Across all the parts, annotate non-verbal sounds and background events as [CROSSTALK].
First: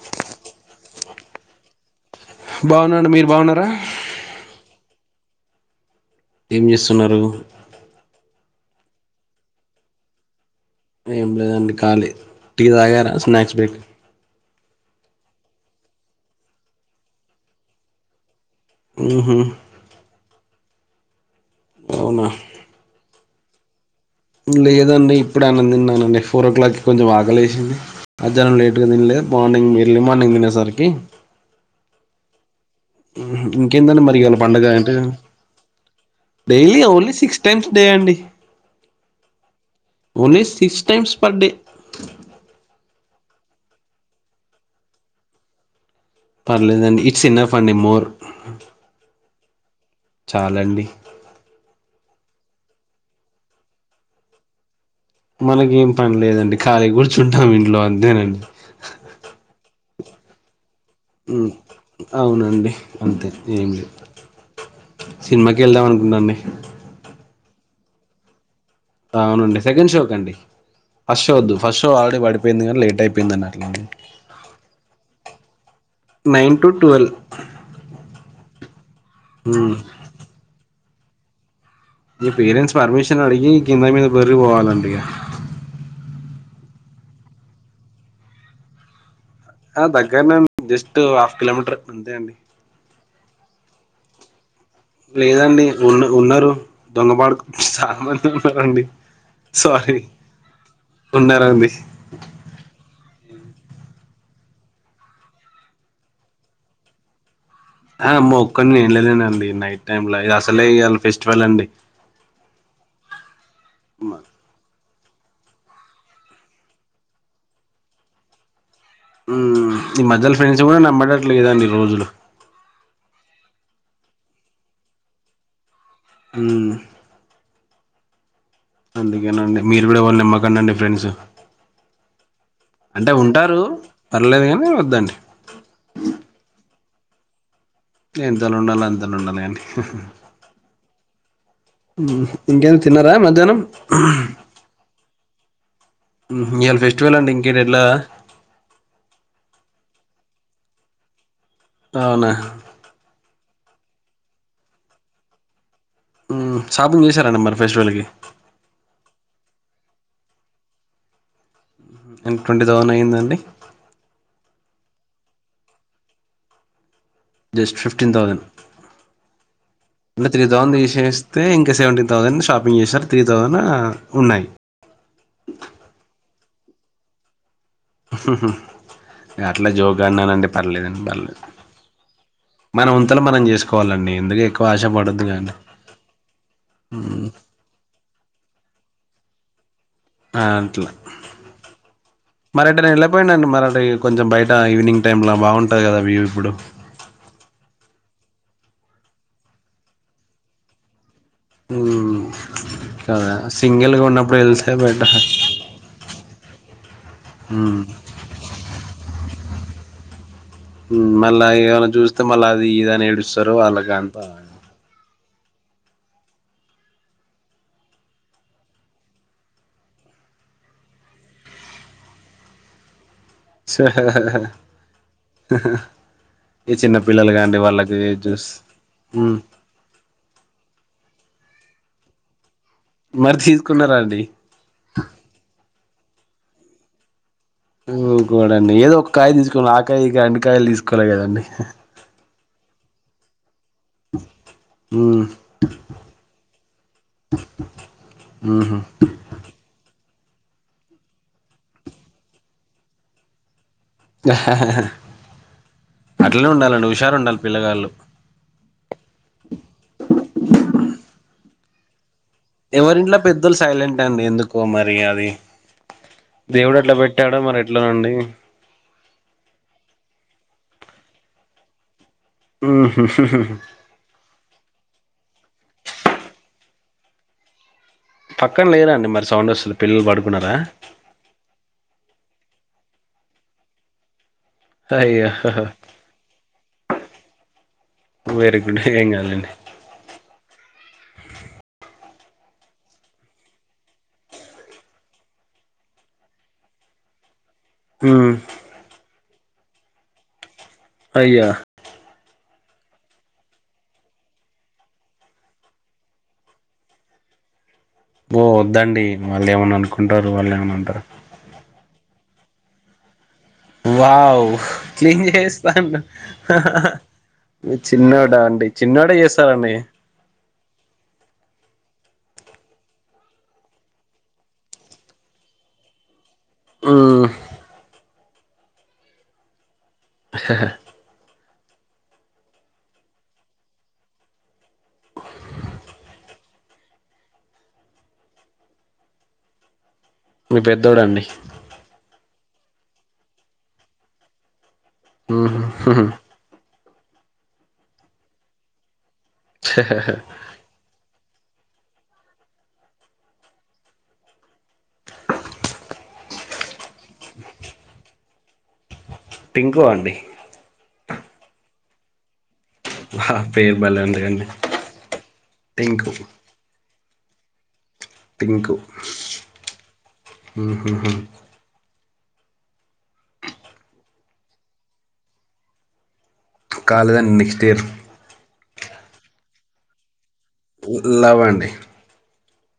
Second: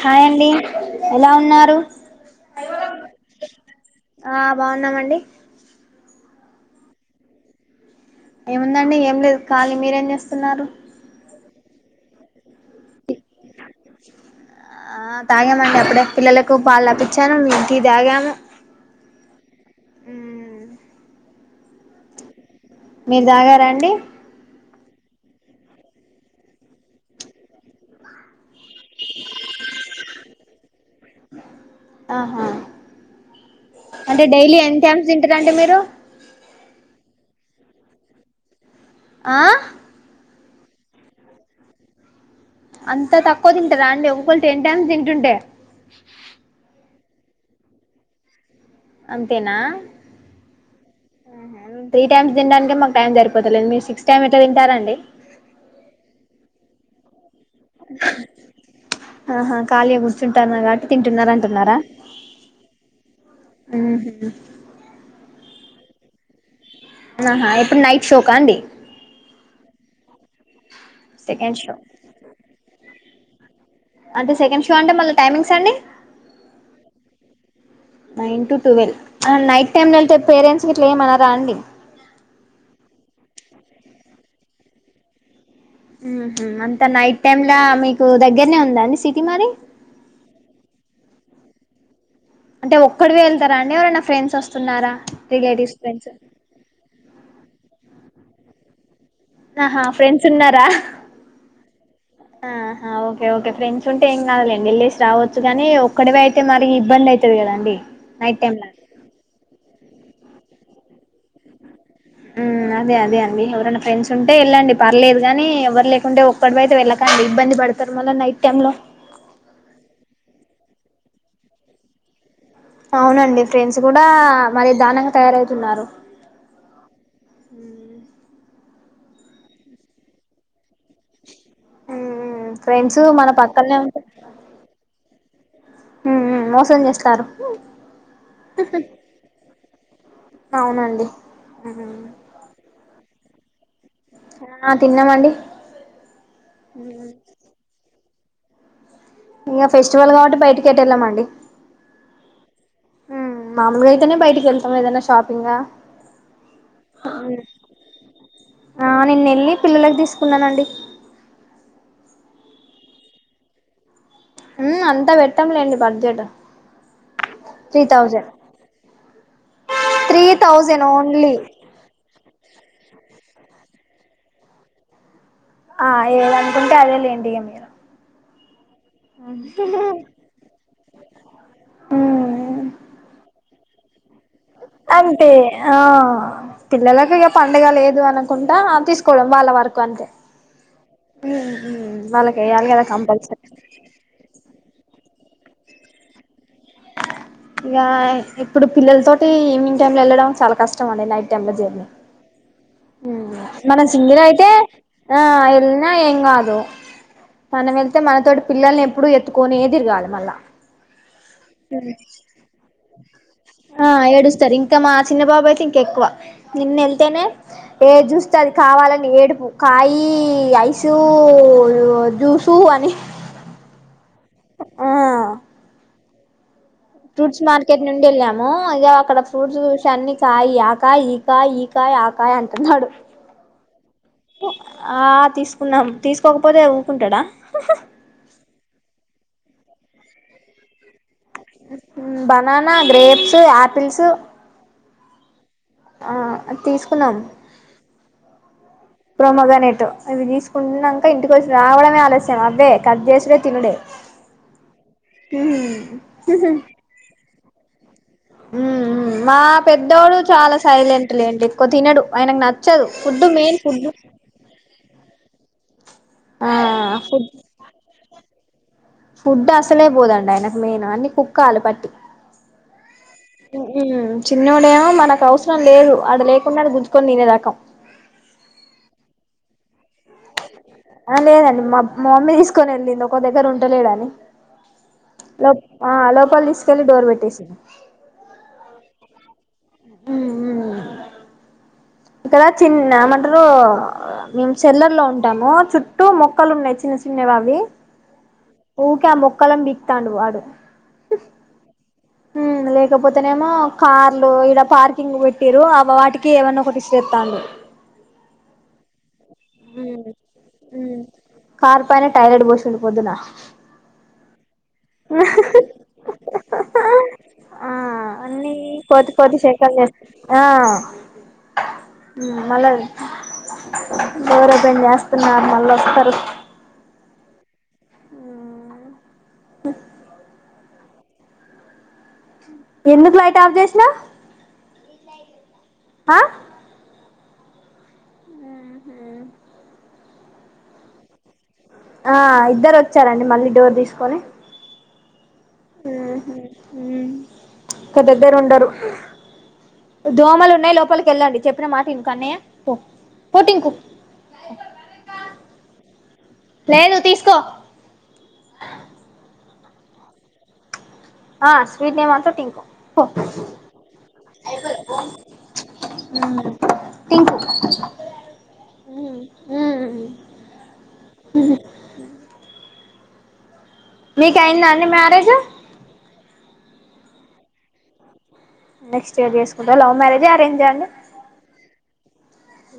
Hi అండి ఎలా ఉన్నారు బాగున్నాండి మీరు బాగున్నారా ఆ బాగున్నామండి ఏం చేస్తున్నారు ఏముందండి ఏం లేదు ఖాళీ మీరేం చేస్తున్నారు ఏం లేదండి ఖాళీ టిీ తాగారా స్నాక్స్ బ్రేక్ ఆ తాగామండి అప్పుడే పిల్లలకు పాలు తప్పించాను నెను టీ తాగాము ఉహూ అవునా మీరు తాగారా అండి లేదండి ఇప్పుడు ఆయన తిన్నానండి ఫోర్ ఓ క్లాక్కిి కొంచెం ఆకలేసింది అద్యనం లేట్ గా తినలేదు మార్నింగ్ ఎర్లీ మార్నింగ్ తినేసరికి ఆహా ఊహు, ఇంకేందండి మరి అంటే ఇవాళ డైలీ పండగ ఎంత అంటే ట్యామ్స్ తింటారండి మీరు daily only six times day అండి ఆ only six times per day అంతా తక్కువ తింటారుా అండి ఒక్కరు టెన్ టైమ్స్ తింటుంటే పర్లేదండి ఇట్స్ ఇన్నఫ్ అండి మోర్ అంతేనా చాలండి ంత టైమ్స్ తినడానికే మాకు టైం సరిపోతలేదు మీరు సిక్స్ టైమ్ ఎట్లా తింటారండి. మనకి ఏం పని లేదండి ఖాళీ గుర్జ్ తింటాం ఇంట్లో అంతేనండ ఆహా ఖాళీగా కూర్చుంటాన్న కాబట్టి తింటున్నారు ఉ అంటున్నారా అవునండి అంతే ఏం లేదు ఉహు సినిమాక కెళ్దాం అనుకుంట అండి ఆహా ఎప్పుడు నైట్ షోకా అండి అవునండి సెకండ్ షోకి అండి ఫస్ట్ షో వద్దు ఫస్ట్ షో ఆల్రడి పడియింది కానీ లేట్ అయిపో పిందనా అంటే సెకండ్ షో అంటే మళ్ళ టైమింగ్స్ సన్ని nine to twelve nine to twelve night హ్మ్. టైమ్ లో వెళ్తే పేరెంట్స్ ఇట్లా ఎమ్ అనరా అండి ఈ పేరెంట్స్ పర్మిషన్ అడిగి కింద మీద పోర్లి పోవాలండి. ఉ హు అంత నైట్ టైమ్లా మీకు దగ్గరనే ఉందండి సి ఆ దగ్గర్నె ఉంద్ జస్ట్ అఫ్ కిలోమీటర్ అంతే అండి అంటే ఒక్కడివే వెళ్తారాండి అవరన్న ఫ్రెండ్స్ వస్తా లేదండి ఉన్న ఉన్నారు దొంగ బడుకు సమన్ చూసారా అండి ఆహా ఫ్రెండ్స్ ఉన్నారా ఉన్నారండి ఆహా ఓకే ఓకే ఫ్రెండ్స్ ఉంటే ఏం కాదులెండి వెళ్ళేస్ రావచ్చు గానీ ఒక్కడివే అయితే మరి ఇబ్బంది అయితది కదా. ఆ మొక్క వెళ్ళాలెండి నైట్ టైమ్లా అస్ తలే ఇయ్యాల ఫెస్టివల్ అండి ఉ అదే అదే అండి ఎవరన్న ఫ్రెండ్స్ ఉంటే యేళ్ళండి పర్లేద్ కానీ ఎవ్వరు లేకుంటే ఒక్కడివే అయితే వెళ్ళకండి ఇబ్బంది పడతారు మళ్ళ నైట్ టైమ్ లో ఊ ఈ మధ్యలో ఫ్రెండ్స్ కూడా నమ్మటాట్ల లేరండి రోజులు అవునండి ఫ్రెండ్స్ కూడా మరి దార్ణంగా తయారవుతున్నారు. ఊ అందుకేనండి మీరు కూడా వాళ్ళ నిమ్మకండి అండి ఫ్రెండ్సు ఉమ్ ఫ్రెండ్స్ అంటే మన ఉంటారు పక్కనే ఉంటే పర్లేదు గానీ వద్దండి. సారు ఉవ్ ఎంతలో ఉండాలో అంతలో ఉండ్లే అండి హహా అవునండి ఉహు ఇంకేం తిన్నారా మంచ్ ధనం ఆ తిన్నామండి ఇవాళ ఫెస్టివల్ అండి ఇంకే ఎట్లా? ఇంకా ఫెస్టివల్ కాబట్టి బయటికెటు వెళ్ళ మండి. అవునా? మామూలుగా అయితేనే బయటికి వెళ్తాం ఏదనా షాపింగా. మ్మ్ షాపింగ్ చేశారండి మరి ఫెస్టివల్కి ఆ నిన్న వెళ్ళి పిల్లలకి తీసుకొ తీసుకున్నానండి. ఎంత? ట్వంటీ థౌజన్ అయ్యిందండి. మ్! అంతా పెట్టంలేండి బడ్జెట్. జస్ట్ ఫిఫ్టీన్ థౌజండ్ అంటే త్రీ థౌసండ్ థౌజండ్ ఓన్లీ తీసేస్తే ఇంకా సెవెంటీన్. థౌజండ్ షాపింగ్ చేసారు. త్రీ థౌజండ్ ఉన్నాయి. ఆ ఏలని? అంటే అదే లేండి ఏం లేవు. హ్మ్! హూ! అట్లా జోగా అన్నానండి పర్లేదండి పర్లేదు ఉమ్ మన ఉంతలో మనం చేసుకుం. కావాలండి. అంతే! ఆ పిల్లలకు ఇక పండగ లేదు అనకు. చెప్పకుండా తీసుకోవడం వాళ్ళ వరకు. అంతే ఆ అట్లా! వాళ్ళకి వేయాలి మరి కదా ఎటైన కంపల్సరీ ఎళ్లకపోయనుండు బయట కొంచెం ఈవినింగ్. టైమ్ంలో బాగుంటుంది కదా వ్యూ ఇప్పుడు. ఇక, ఇప్పుడు పిల్లల తోటి ఈవినింగ్ టైమ్ లో వెళ్ళడం చాలా కష్టం అండి నైట్. మ్మ్. కదా మనం సింగిల్గా సింగర్ ఉన్నప్పుడు అయితే వెళ్తే బెటర్ ఆ వెళ్ళినా ఏం కాదు. మనం మ్మ్. వెళ్తే మనతోటి పిల్లల్ని ఎప్పుడు ఎత్తుకోనే తిరగాలి. మళ్ళా మళ్ళా ఇగ చూస్తే మళ్ళీ అది ఇదని ఏడుస్తారు వాళ్ళకాన. చిన్నబాబు అయితే ఇంక ఎక్కువ. నిన్న వెళ్తేనే ఏది చూస్తే అది కావాలని ఏడుపు కాయి, ఐస్, జ్యూసు అని. ఆ [UNINTELLIGIBLE] పిల్లలు ఫ్రూట్స్ కాండి మార్కెట్ వాళ్ళకి నుండి ఏది వెళ్ళాము, చూస్ అ అక్కడ మ్మ్. ఫ్రూట్స్ చూసి అన్ని కాయి, ఆకాయి, ఈకాయి. కాయ, ఆకాయ అన్ [UNINTELLIGIBLE] మరి తీసుకున్నారా అండి ఆ తీసుకున్నాం తీసుకోకపోతే వ్ ఉకుంటాడా! ఓ గాడ్. [UNINTELLIGIBLE] ఏదో ఒక కాయ తీసుకోవాలి ఆ కాయి ఈకాయి అన్ని కాయలు తీసుకోవాలి కదా. Banana, grapes. చే అ [UNINTELLIGIBLE] పిలుసు. మ్! ఆ తీసుకున్నాం. మ్మ్. ప్రోమగనెటు, అవి తీసుకున్నాక ఇంటికి వచ్చి రావడమే ఆలస్యం అవే కట్ చేసుడే తినుడే అట్లనే ఉండాలండి హుషారు ఉండాలి పిలగాళ్ళు ఉ మా పెద్దోడు చాలా సైలెంట్ లేండి ఎక్కువ తినడు ఆయనకు నచ్చదు ఎవరింట్లో ఫుడ్ పెద్దలు మెయిన్ ఫుడ్ సైలెంట్ అండి ఎందుకో మరి అది ఆ దేవుడు అ ట్లా ఫుడ్ పెట్టాడ మరి ఎట్లానండి అ ఫుడ్ అసలే పోదండి ఆయనకు మెయిన్ అన్ని కుక్కాల పట్టి చిన్నో డేమో మనకు అవసరం లేదు అది లేకున్నా గుర్ తినేదాక పక్కన లేదండి మరి సౌండ్ అసలు పిల్లలు పడుకున్నారా ఆ లేదండి మా మా మమ్మీ తీసుకొని వెళ్ళింది ఒక దగ్గర ఉండలేడని అయ్యో లో ఆ లోపలి తీసుకెళ్ళి డోర్ పెట్టేసింది వెరీ గుడ్ ఏం కాదులేండి ఉ ఉ కదా చిన్న ఏమంటారు మేము చెల్లర్లో ఉంటాము చుట్టూ మొక్కలు ఉన్నాయి చిన్న చిన్నవి అవి హ్మ్మ్ ఊక మొక్కలం బికుతాండు వాడు అయ్యా లేకపోతేనేమో కార్లు ఇడ పార్కింగ్ పెట్టిరు అ వాటికి ఏమన్నా ఒకటి చెప్పండి ఓ ఒద్దండి వాళ్ళు ఏమన్నా అనుకుంటారు వాళ్ళు ఏమన్నా హ్మ్ అంటారు కార్ పైన టాయిలెట్ పోసింది పొద్దున వావ్ క్లీన్ చేస్తా ఆ చిన్నోడ అన్ని అండి కోతి చిన్నోడే కోతి శేఖలు చేస్తారండి చేస్త ఆ మళ్ళా వేరే పని చేస్తున్నారు మళ్ళా వస్తారు హ్మ్మ్ హూ హ ఎందుకు లైట్ ఆఫ్ చేసినా ఆ మీ పెద్దోడు అండి ఆ ఇద్దరు వచ్చారండి మళ్ళీ డోర్ తీసుకొని ఆాఉహూ ఒక దగ్గర ఉండరు దోమలు ఉన్నాయి లోపలికి వెళ్ళండి చెప్పిన మాట ఇం క అన్నయ్య పో పోటి ఇం కు లేదు తీసుకో పింకో అండి ఆ స్వీట్ నేమ్ అంత టింకు పో ఆ పేరు బలే ఉంది అండి టీంకు టీంకు పింక్ మ్ హు హు మీ కాఇందా అండి మ్యారేజ్ కాలే దండి నెక్స్ట్ ఇయర్ నెక్స్ట్ ఇయర్ చేసుకుంటావ లవ్ మ్యారేజ్ హ అరేం్ లవ్ అండి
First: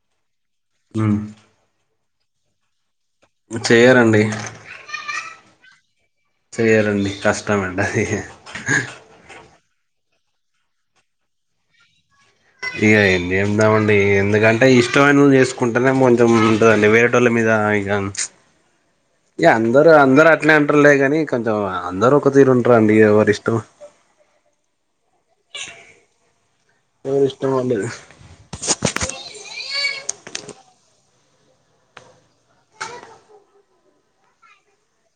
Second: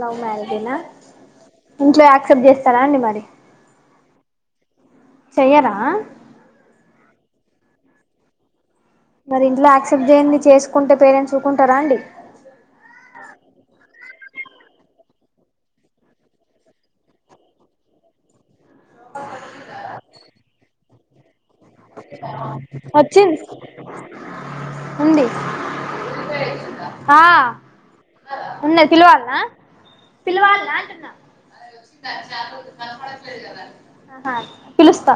లవ్ మ్యరే జేనా మ్ ఇంట్లో యాక్ క్సెప్ట్ చేస్తార అండి మరి చె్యారండి చేయ్యరా కష్టమండి అది మరి ఇంట్లో యాక్సెప్ట్ చెయ్యంది చేసుకుంటే పేరెంట్స్ ఊకుంటారా అండి ఇగ ఎం చేద్దామండి ఎం ఎందుకంటే ఇష్టమైనోళ్లను చేసుకుంటేనే కొంచెం ఉంటదండి వేరేటోళ్ళ మీద ఇగ ఇగ అందరు అందర్ ట అట్లానే అంటర్లే కాని కొంచెం అందరూ ఒక తీరు ఉంటరండి వచ్చింది ఎవరిష్టం ఉంది ఆ ఎవరిష్టం వాళ్ళది ఉన్నా సిిల్వల్నా పిలవాలింట పిలుస్తా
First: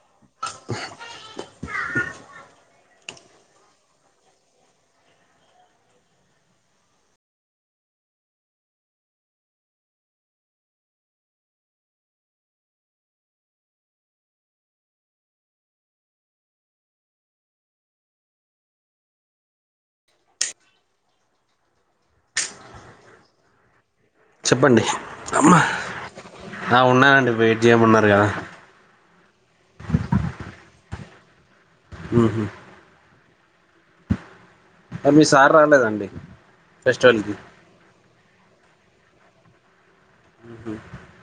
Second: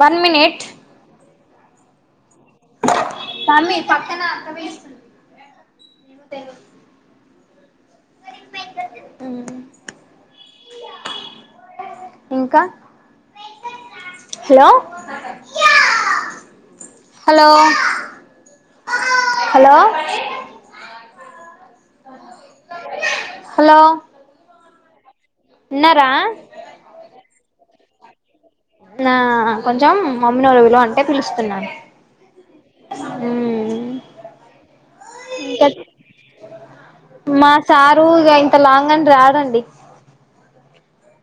వన్ మీనిట్ తమ్మి పక్కన అక్క వేస్తుంది ఏ తెలు హు ఇంకా హలో హలో హలో హలో ప్పండి ఉన్నారా ఆ ఉన్నానండి బయ్ జెమన్నారు కదా ఆ కొంచెం మమ్మి నెవరో పిలువమంటే పిలుస్తున్నాను మ్ హు హు మీ సార్ రాలేద అండి ఫెస్టివల్కి రు ఇగ ఇంత లాంగ్ అని రారండి మ్ హు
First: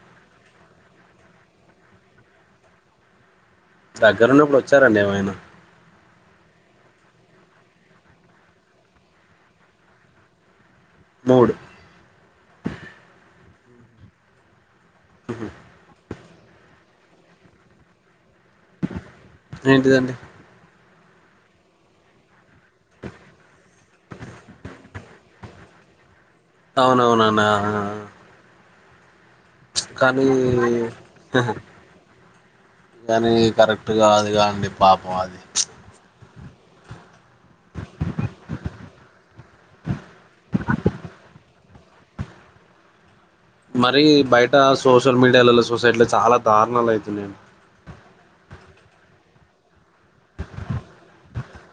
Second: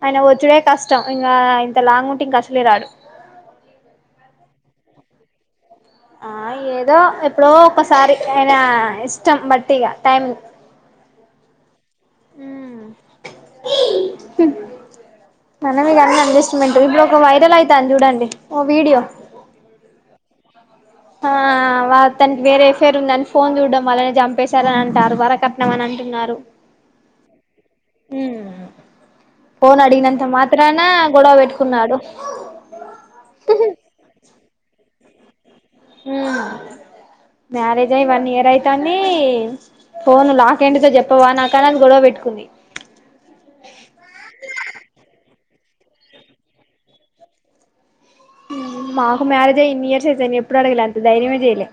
ఆయన వచ్చుడే కష్టం ఇంగ ఇంత లాంగ్ ఉంటే ఇంగ అసలే రాడు దగ్గరున్నప్పుడు వచ్చార అండి ఏమైనా ఆ ఏదో ఎప్పుడో ఒకసారి అయినా ఇష్టం బట్టి ఇగ టైమ్ మూడ్ అ మనమగాన్ని అంది ఇష్ట ఇప్పుడు ఒక వైరల్ అవుతాను చూడండిఓ వీడియో ఏంటిదండి ఆ వా తనికి వేరే ఎఫేర్ ఉందని ఫోన్ చూడడం అళ్ళనే చంపేశారని అంటారు వరకట్నం అని అంటున్నారు అవునవునానాహా ఫోన్ అడిగినంత మాత్రాన గొడవ పెట్టుకున్నాడు అ మీ పాపం అది మ్యారేజ్ అయి వన్ ఇయర్ అయితని ఫోన్ లాక్ెండ్తో చెప్పవా నాకని అని గొడవ పెట్టుకుంది మరి బయట సోషల్ మీడియా మిలలో సొసైటీలో చాలా దారుారణాలు అవుతు నేను మాకు మ్యారేజ్ అయ్యి ఇన్ ఇయర్స్ అయితేాని ఎప్పుడు అడగలే అంత ధైర్యమే చెయ్యలే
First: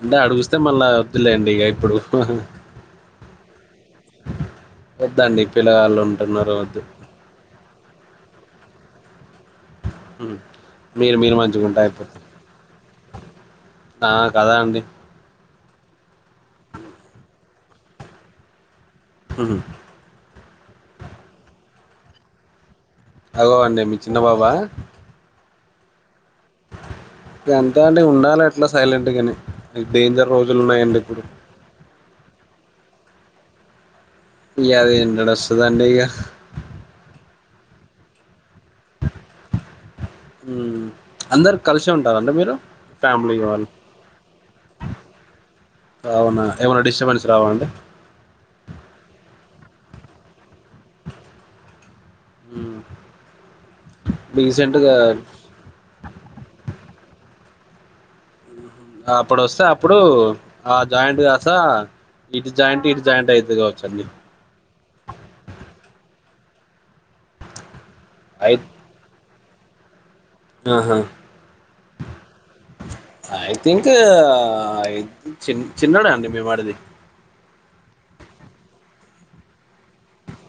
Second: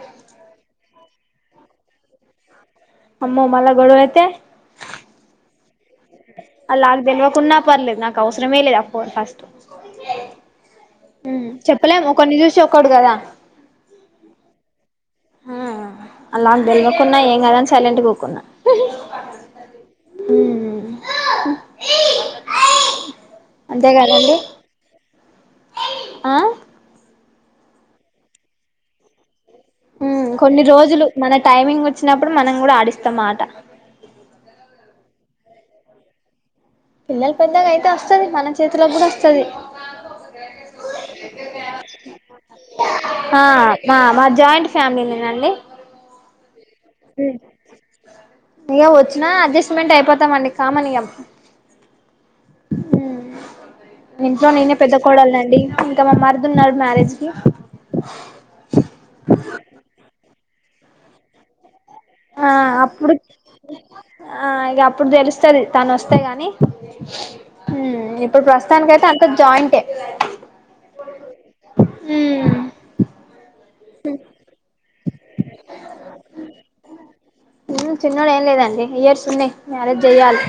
అంటే అడుగుస్తే మళ్ళా వద్దులేండి ఇక ఇప్పుడు అమ్మో మల గడు అయితే పిల్లవాళ్ళు ఉంటున్నారు అద్ పర్లేదు నాకు అవసరమే లేదు ఆ ఫోన్ ఫస్ట్ మీరు మీరు మంచిగు ఉంట చెప్పలేం అయిపో ఒకరిని చూసి ఒకడు కదా కదా అండి ఆ అలాని బెలువకున్నా ఏం కాద అని సైలెంట్ పోకున్నా అ హ అగవండి మీ చిన్న బాబా ఆ ఎంత అండి ఉండాల ఎట్లా సైలెంట్ గాని కొన్ని రోజులు మన టైమింగ్ వచ్చినప్పుడు మనం కూడా ఆడిస్తాం మాట ఇ అద ఎంటడ వస్తుత అంటకా పిల్లల పందక అయితే వస్తుది మన చేతిలో కూడా వస్తుది అందరు కలిసి ఉంటారుంటే మీరు ఫ్యామిలీ ఆ వాళ్ళు మా మా జాయింట్ కావున ఇకా వచ్చిన అద ఎక్స్మెంట్ అయిపోతామండి కామని మ్ ఇంట్లో నేనే పెద్ద డీసెంట్గా కోడలుండి ఇంకా మా మరదు ఉన్నారు మ్యారేజ్ ఇ అప్పుడు వస్తే అప్పుడు ఆ జాయింట్గాస ఆ అప్పుడు ఆ ఇక అప్పుడు తెలుస్తుది తను వస్త వస్తే నీ ఇప్పుడు అయి ప్రస్తుతానికి అయితే అంత జాయింట్టే ఆహా ఐ థింక్ చి చిన్నోడా అండి మీ మరిది చిన్నడు ఏం లేదండి ఇయర్స్ ఉన్నాయి మ్యారేజ్ చెయ్యాలి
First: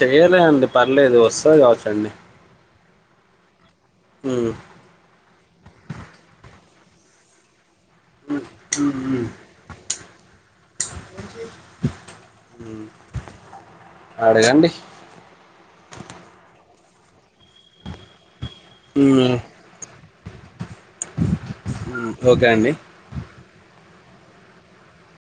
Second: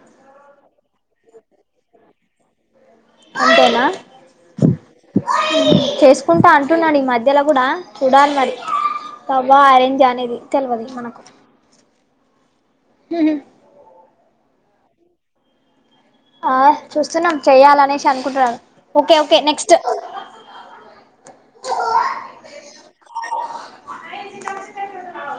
చెయ్యలే అండి పర్లేదు వస్తది కావచ్చు అండి అంతేనా చేసుకుంటా ఆ టున్నాడు ఈ మధ్యల గుడా చూడాలి మ్ మరి మ్ లవ్వా అరేంజ్ అనేది తెలవదు మనకు అడగండి ఆ చూస్తున్నాం చేయాలనేసి అనుకుంటున్నారు okay hmm okay next okay అండి న [UNINTELLIGIBLE]